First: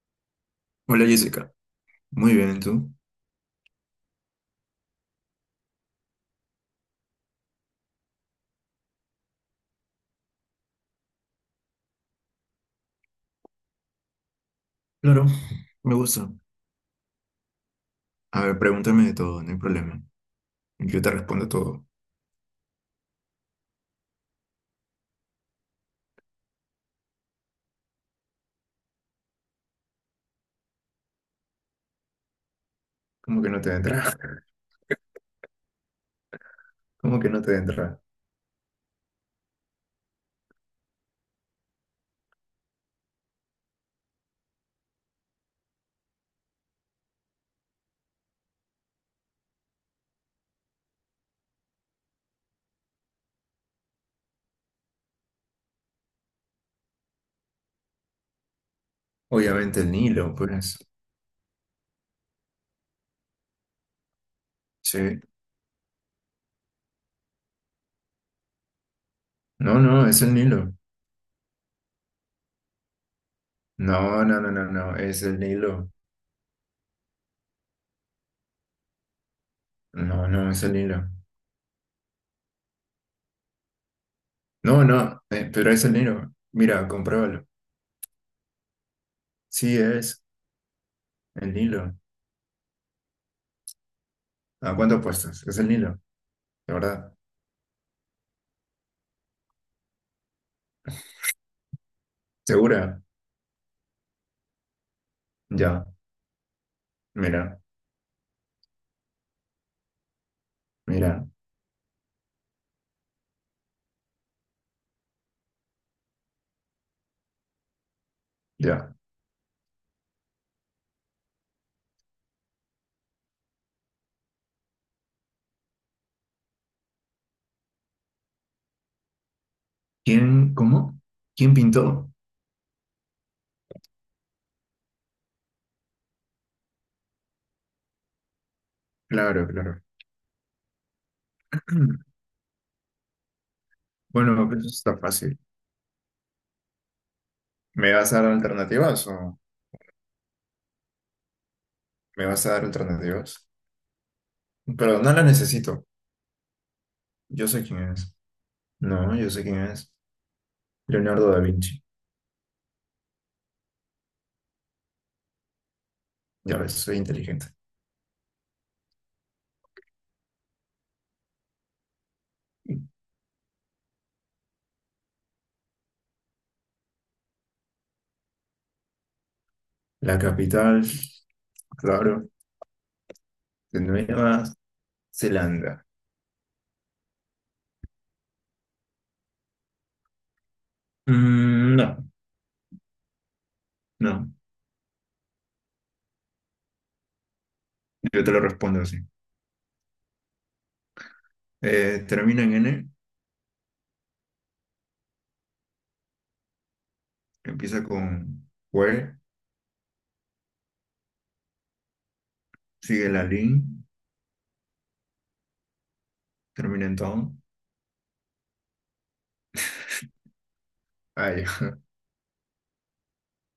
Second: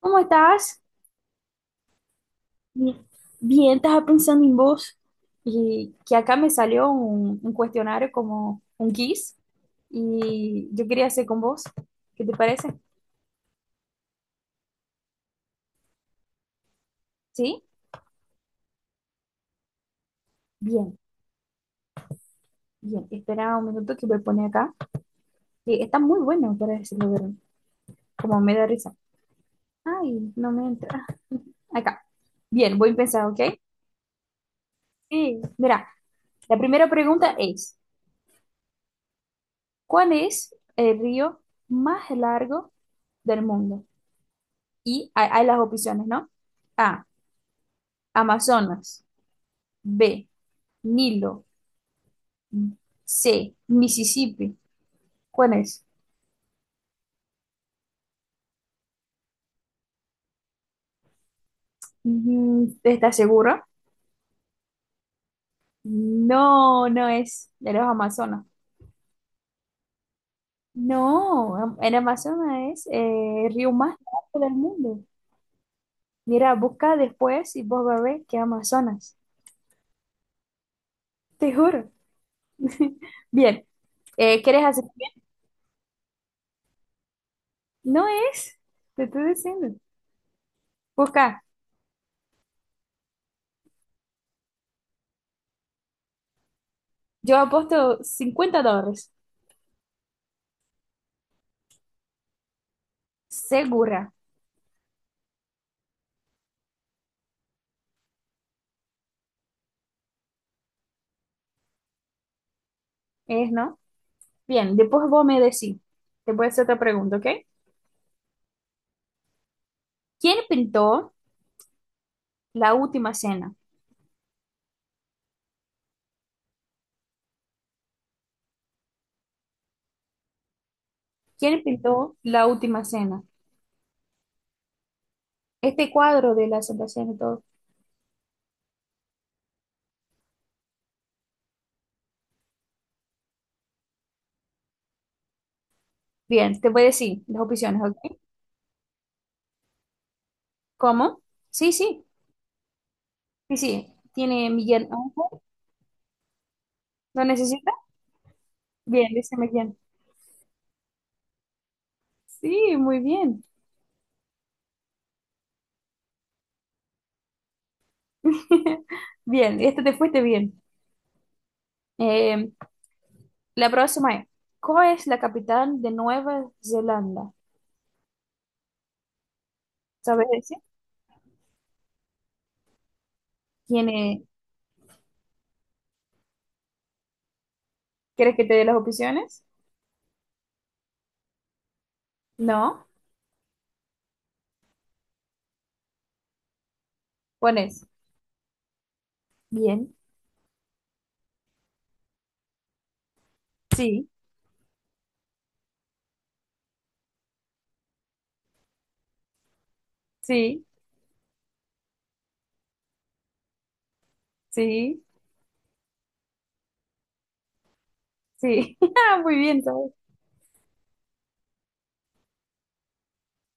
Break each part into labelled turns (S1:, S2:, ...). S1: ¿Cómo estás?
S2: Hola Jessica, muy bien, ¿y tú?
S1: Bien, Bien, estaba pensando en vos y que acá me salió un cuestionario como un quiz y yo quería hacer con vos. ¿Qué te parece?
S2: Claro, me gusta.
S1: ¿Sí?
S2: A ver, pregúntame de todo, no hay problema.
S1: Bien,
S2: Yo te respondo todo.
S1: bien. Espera un minuto que voy a poner acá. Sí, está muy bueno para decirlo, pero como me da risa. Ay, no me entra. Ah, Acá. Bien, voy a empezar, ¿ok?
S2: ¿Cómo que no te entra?
S1: Sí. Mira, la primera
S2: ¿Cómo que
S1: pregunta
S2: no te
S1: es,
S2: entra?
S1: ¿cuál es el río más largo del mundo? Y hay las opciones, ¿no? A, Amazonas. B. Nilo. C. Mississippi. ¿Cuál es?
S2: Obviamente el Nilo, pues.
S1: ¿Estás segura?
S2: Sí.
S1: No, no es de los Amazonas.
S2: No, no, es el Nilo.
S1: No, el Amazonas es el río más
S2: No, no,
S1: largo
S2: no,
S1: del
S2: no, no,
S1: mundo.
S2: es el Nilo.
S1: Mira, busca después y vos vas a ver que Amazonas.
S2: No, no, es el Nilo.
S1: Te juro. Bien, ¿quieres hacer?
S2: No, no, pero es el Nilo. Mira, compruébalo.
S1: No es, te estoy diciendo.
S2: Sí, es
S1: Busca,
S2: el Nilo. ¿A cuánto apuestas? Es el Nilo, de verdad.
S1: yo apuesto $50.
S2: ¿Segura?
S1: Segura,
S2: Ya, mira, mira,
S1: ¿es, no? Bien, después vos me decís. Te voy a hacer otra pregunta, ¿ok?
S2: ya.
S1: ¿Quién pintó La Última Cena?
S2: ¿Quién, cómo? ¿Quién
S1: ¿Quién
S2: pintó?
S1: pintó La Última Cena? Este cuadro de la Santa Cena y todo.
S2: Claro, claro. Bueno, pues eso está fácil.
S1: Bien, te voy a decir las opciones,
S2: ¿Me vas
S1: ¿ok?
S2: a dar alternativas o
S1: ¿Cómo? Sí, sí,
S2: me vas a dar alternativas?
S1: sí, sí. ¿Tiene Miguel
S2: Pero no las
S1: Ángel?
S2: necesito.
S1: ¿Lo
S2: Yo sé
S1: necesita?
S2: quién es.
S1: Bien,
S2: No, yo
S1: dice
S2: sé quién
S1: Miguel.
S2: es. Leonardo da Vinci.
S1: Sí, muy bien.
S2: Ya ves, soy inteligente.
S1: Bien, este te fuiste bien. Eh, la próxima es, ¿cuál es la capital de Nueva Zelanda?
S2: La
S1: ¿Sabes decir?
S2: capital, claro, de
S1: ¿Tiene,
S2: Nueva Zelanda.
S1: quieres que te dé las opciones?
S2: Mm, no,
S1: No.
S2: no.
S1: Pones
S2: Yo te lo respondo así.
S1: bien,
S2: Termina en N,
S1: sí,
S2: empieza con Hue,
S1: sí,
S2: sigue la Lin,
S1: sí,
S2: termina en Town.
S1: sí. Ah, muy bien, ¿sabes?
S2: Ah, ya.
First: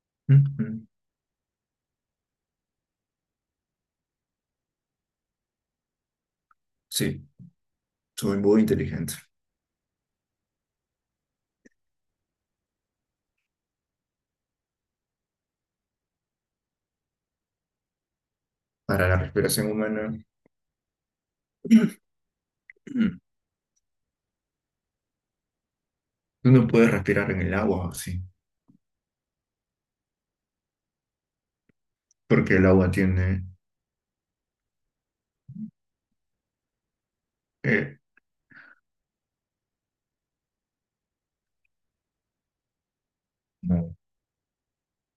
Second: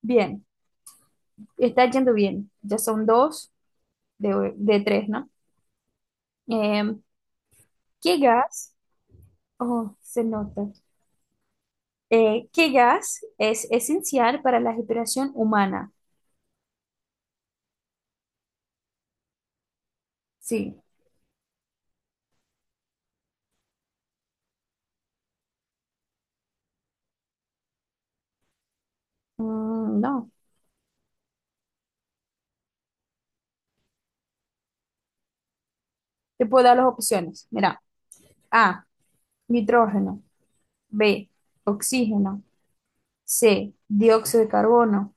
S1: Bien. Está yendo bien. Ya son dos de tres, ¿no? Em,
S2: Sí,
S1: ¿Qué
S2: soy muy
S1: gas?
S2: inteligente.
S1: Oh, se nota. ¿Qué gas es esencial para la respiración humana?
S2: Para la respiración humana,
S1: Sí.
S2: tú no puedes respirar en el agua así,
S1: Mm, no.
S2: porque el agua tiene
S1: Te puedo dar las opciones. Mira.
S2: eh,
S1: A. Nitrógeno. B. Oxígeno. C.
S2: no.
S1: Dióxido de carbono.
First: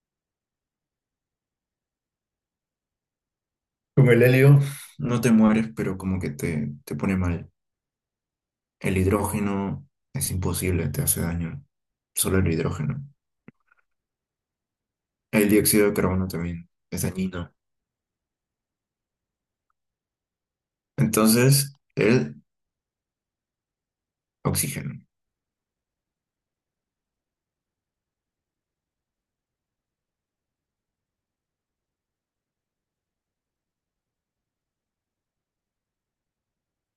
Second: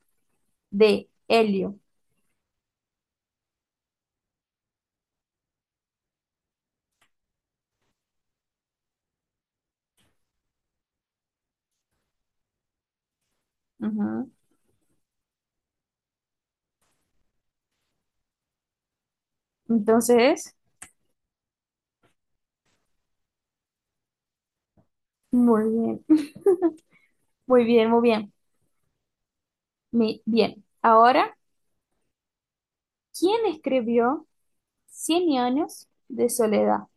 S1: D. Helio.
S2: Con el helio no te mueres, pero como que te pone mal. El hidrógeno es imposible, te hace daño. Solo el hidrógeno.
S1: Ujú.
S2: El dióxido de carbono también es dañino.
S1: Entonces,
S2: Entonces, el oxígeno.
S1: muy bien. Muy bien, muy bien. Bien. Ahora, ¿quién escribió Cien años de soledad?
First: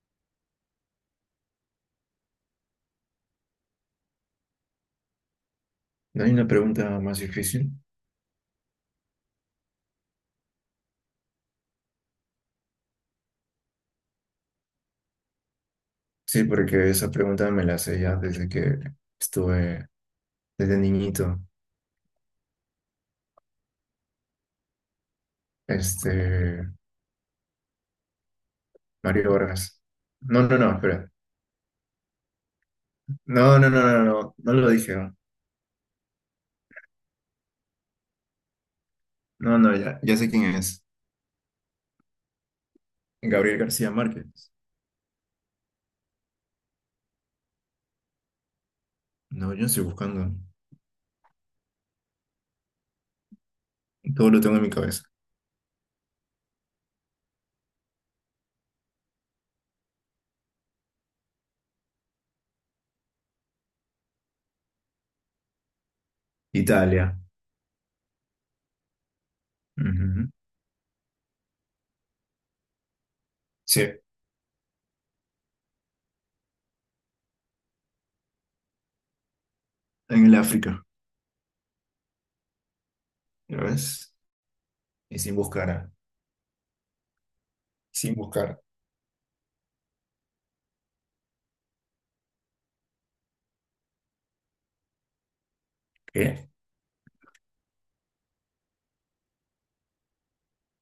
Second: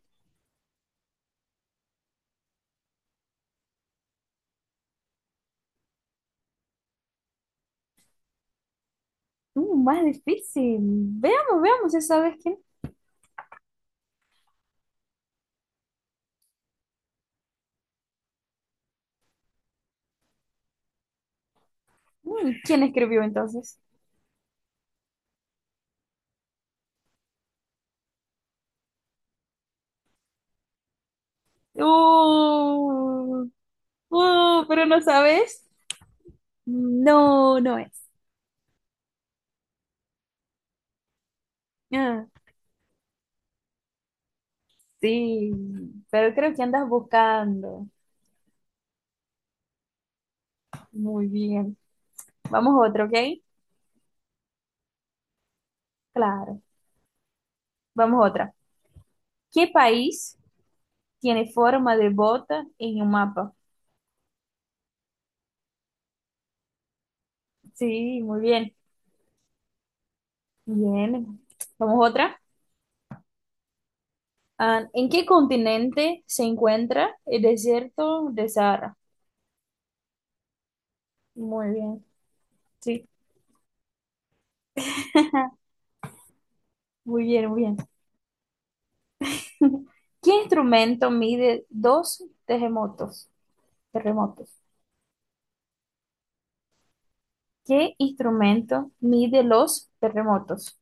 S2: ¿No hay una pregunta más difícil?
S1: Más difícil. Veamos, veamos, ya sabes quién.
S2: Sí, porque esa pregunta me la sé ya desde que estuve, desde niñito.
S1: ¿Quién escribió entonces?
S2: Este, Mario Vargas. No, no, no, espera.
S1: Uh,
S2: No, no, no, no, no, no lo
S1: pero
S2: dije.
S1: no
S2: No,
S1: sabes. No, no es.
S2: no, no, ya, ya sé quién es.
S1: Ah,
S2: Gabriel García Márquez.
S1: sí, pero creo que andas buscando.
S2: No, yo estoy buscando.
S1: Muy bien. Vamos a otra, ¿ok?
S2: Todo lo tengo en mi cabeza.
S1: Claro. Vamos a otra. ¿Qué país tiene forma de bota en un mapa?
S2: Italia.
S1: Sí, muy bien.
S2: Ujú.
S1: Bien, vamos otra.
S2: Sí,
S1: Ah, ¿en qué continente se encuentra el desierto de Sahara?
S2: en el África.
S1: Muy bien, sí.
S2: ¿Ya ves? Y sin buscar.
S1: Muy bien, muy bien.
S2: Sin buscar.
S1: ¿Qué instrumento mide dos terremotos? Terremotos.
S2: ¿Qué?
S1: ¿Qué instrumento mide los terremotos?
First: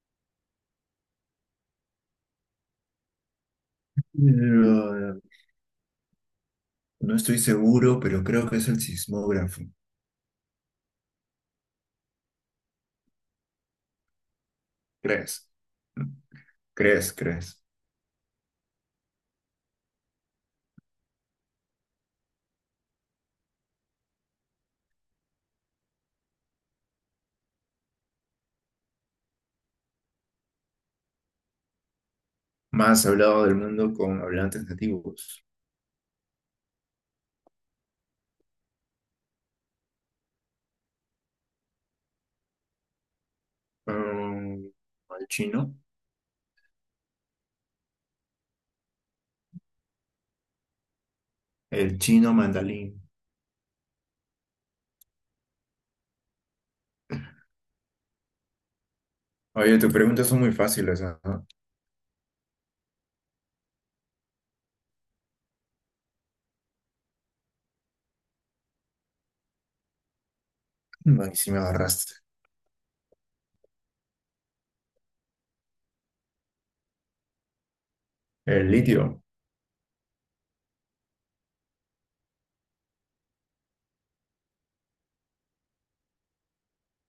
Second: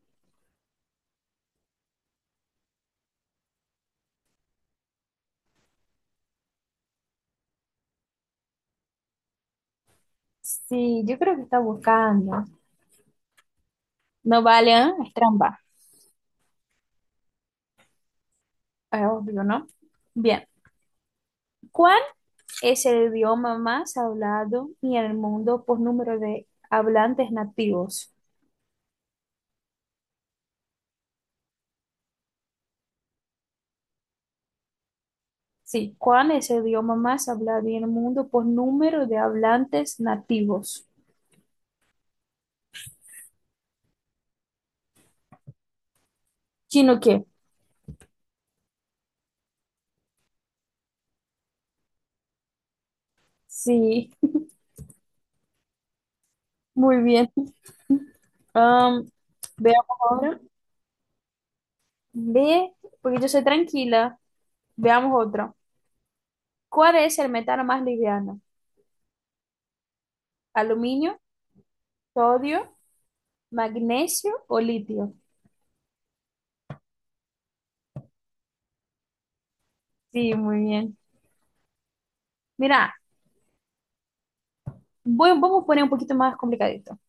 S2: Lo- no estoy seguro, pero creo que es el sismógrafo.
S1: Sí, yo creo que está buscando. No vale, ¿eh? Es
S2: ¿Crees?
S1: trampa.
S2: ¿Crees? ¿Crees?
S1: Es obvio, ¿no? Bien. ¿Cuál es el idioma más hablado en el mundo por número de hablantes nativos?
S2: Más hablado del mundo con hablantes nativos.
S1: Sí, ¿cuál es el idioma más hablado en el mundo por número de hablantes nativos?
S2: Mm, ¿El chino?
S1: ¿Chino qué?
S2: El chino mandarín.
S1: Sí, muy bien. Am,
S2: Oye, tus
S1: veamos
S2: preguntas son
S1: ahora.
S2: muy fáciles, ¿no?
S1: Ve, porque yo soy tranquila. Veamos otro. ¿Cuál es el metal más liviano? ¿Aluminio,
S2: Ay, sí me agarraste.
S1: sodio, magnesio o litio?
S2: El litio.
S1: Sí, muy bien. Mira, vamos a poner un poquito más complicadito.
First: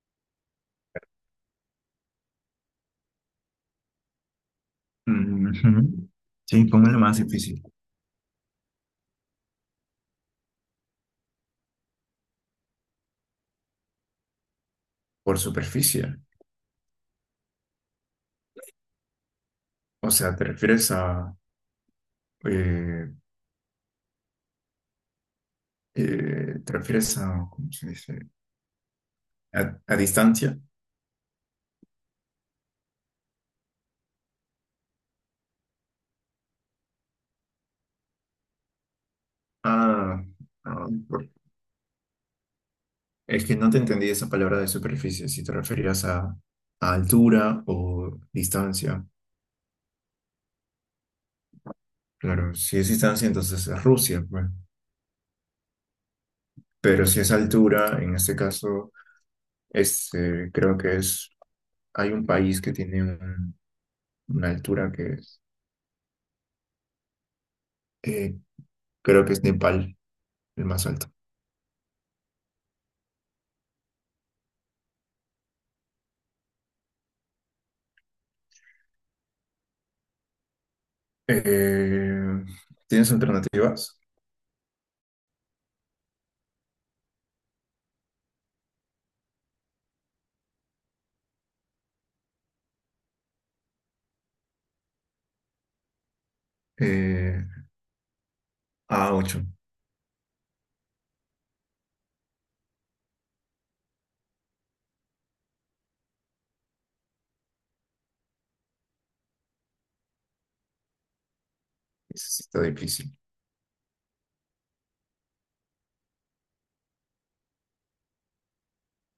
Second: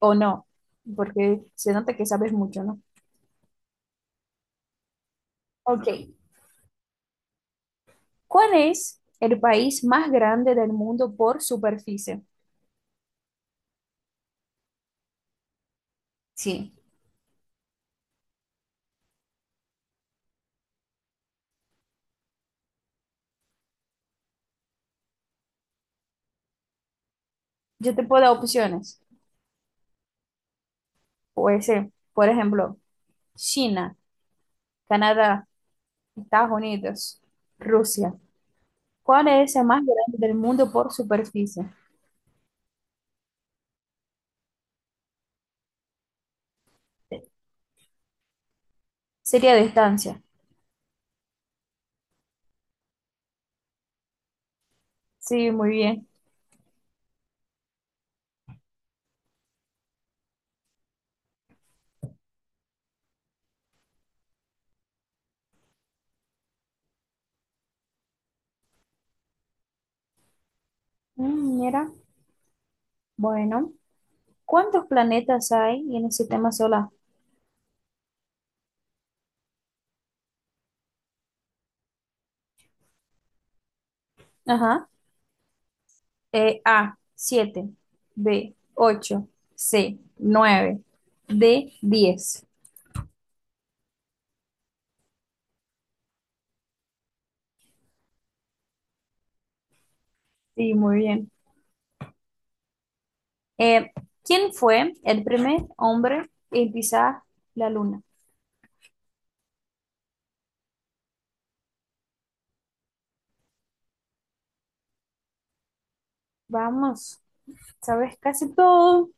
S1: O no, porque se nota que sabes mucho, ¿no? Ok,
S2: Ujú. Sí, ¿cómo es lo más difícil?
S1: ¿cuál es el país más grande del mundo por superficie?
S2: Por superficie.
S1: Sí.
S2: O sea, ¿te refieres a eh, te refieres a? ¿Cómo se
S1: Yo te
S2: dice?
S1: puedo dar opciones.
S2: a, distancia?
S1: Puede ser, por ejemplo, China, Canadá, Estados Unidos, Rusia. ¿Cuál es el más
S2: Ah,
S1: grande del mundo
S2: ah,
S1: por
S2: por-
S1: superficie?
S2: es que no te entendí esa palabra de superficie, si te referías a altura o distancia.
S1: Sería distancia.
S2: Claro, si es distancia, entonces es Rusia, pues.
S1: Sí, muy bien.
S2: Pero si es altura, en este caso, creo que es, hay un país que tiene un- una altura que eh, creo que es Nepal, el más alto.
S1: Mira, bueno, ¿cuántos planetas hay en el sistema solar?
S2: Eh, ¿Tienes alternativas?
S1: Ajá. A, 7 B, 8 C, 9 D, 10
S2: Eh, a ocho.
S1: Sí, muy bien. Eh, ¿Quién fue el primer hombre en pisar la luna?
S2: Ese sí está difícil.
S1: Vamos, sabes casi todo.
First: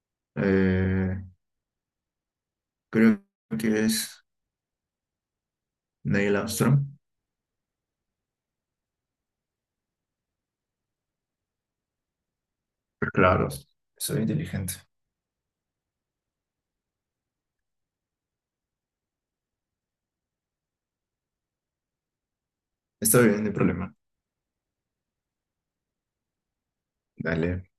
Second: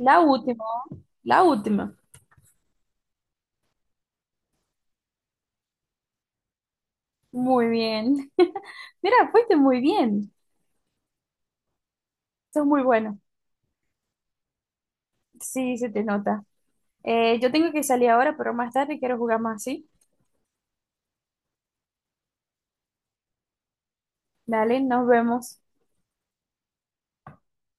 S1: La última,
S2: Eh,
S1: la última.
S2: Creo que es Neil Armstrong.
S1: Muy bien. Mira, fuiste muy bien. Sos muy
S2: Pero
S1: bueno.
S2: claro, soy inteligente.
S1: Sí, se te nota. Yo tengo que salir ahora, pero más tarde quiero jugar más, ¿sí?
S2: Está bien, no hay problema.
S1: Dale, nos vemos.
S2: Dale.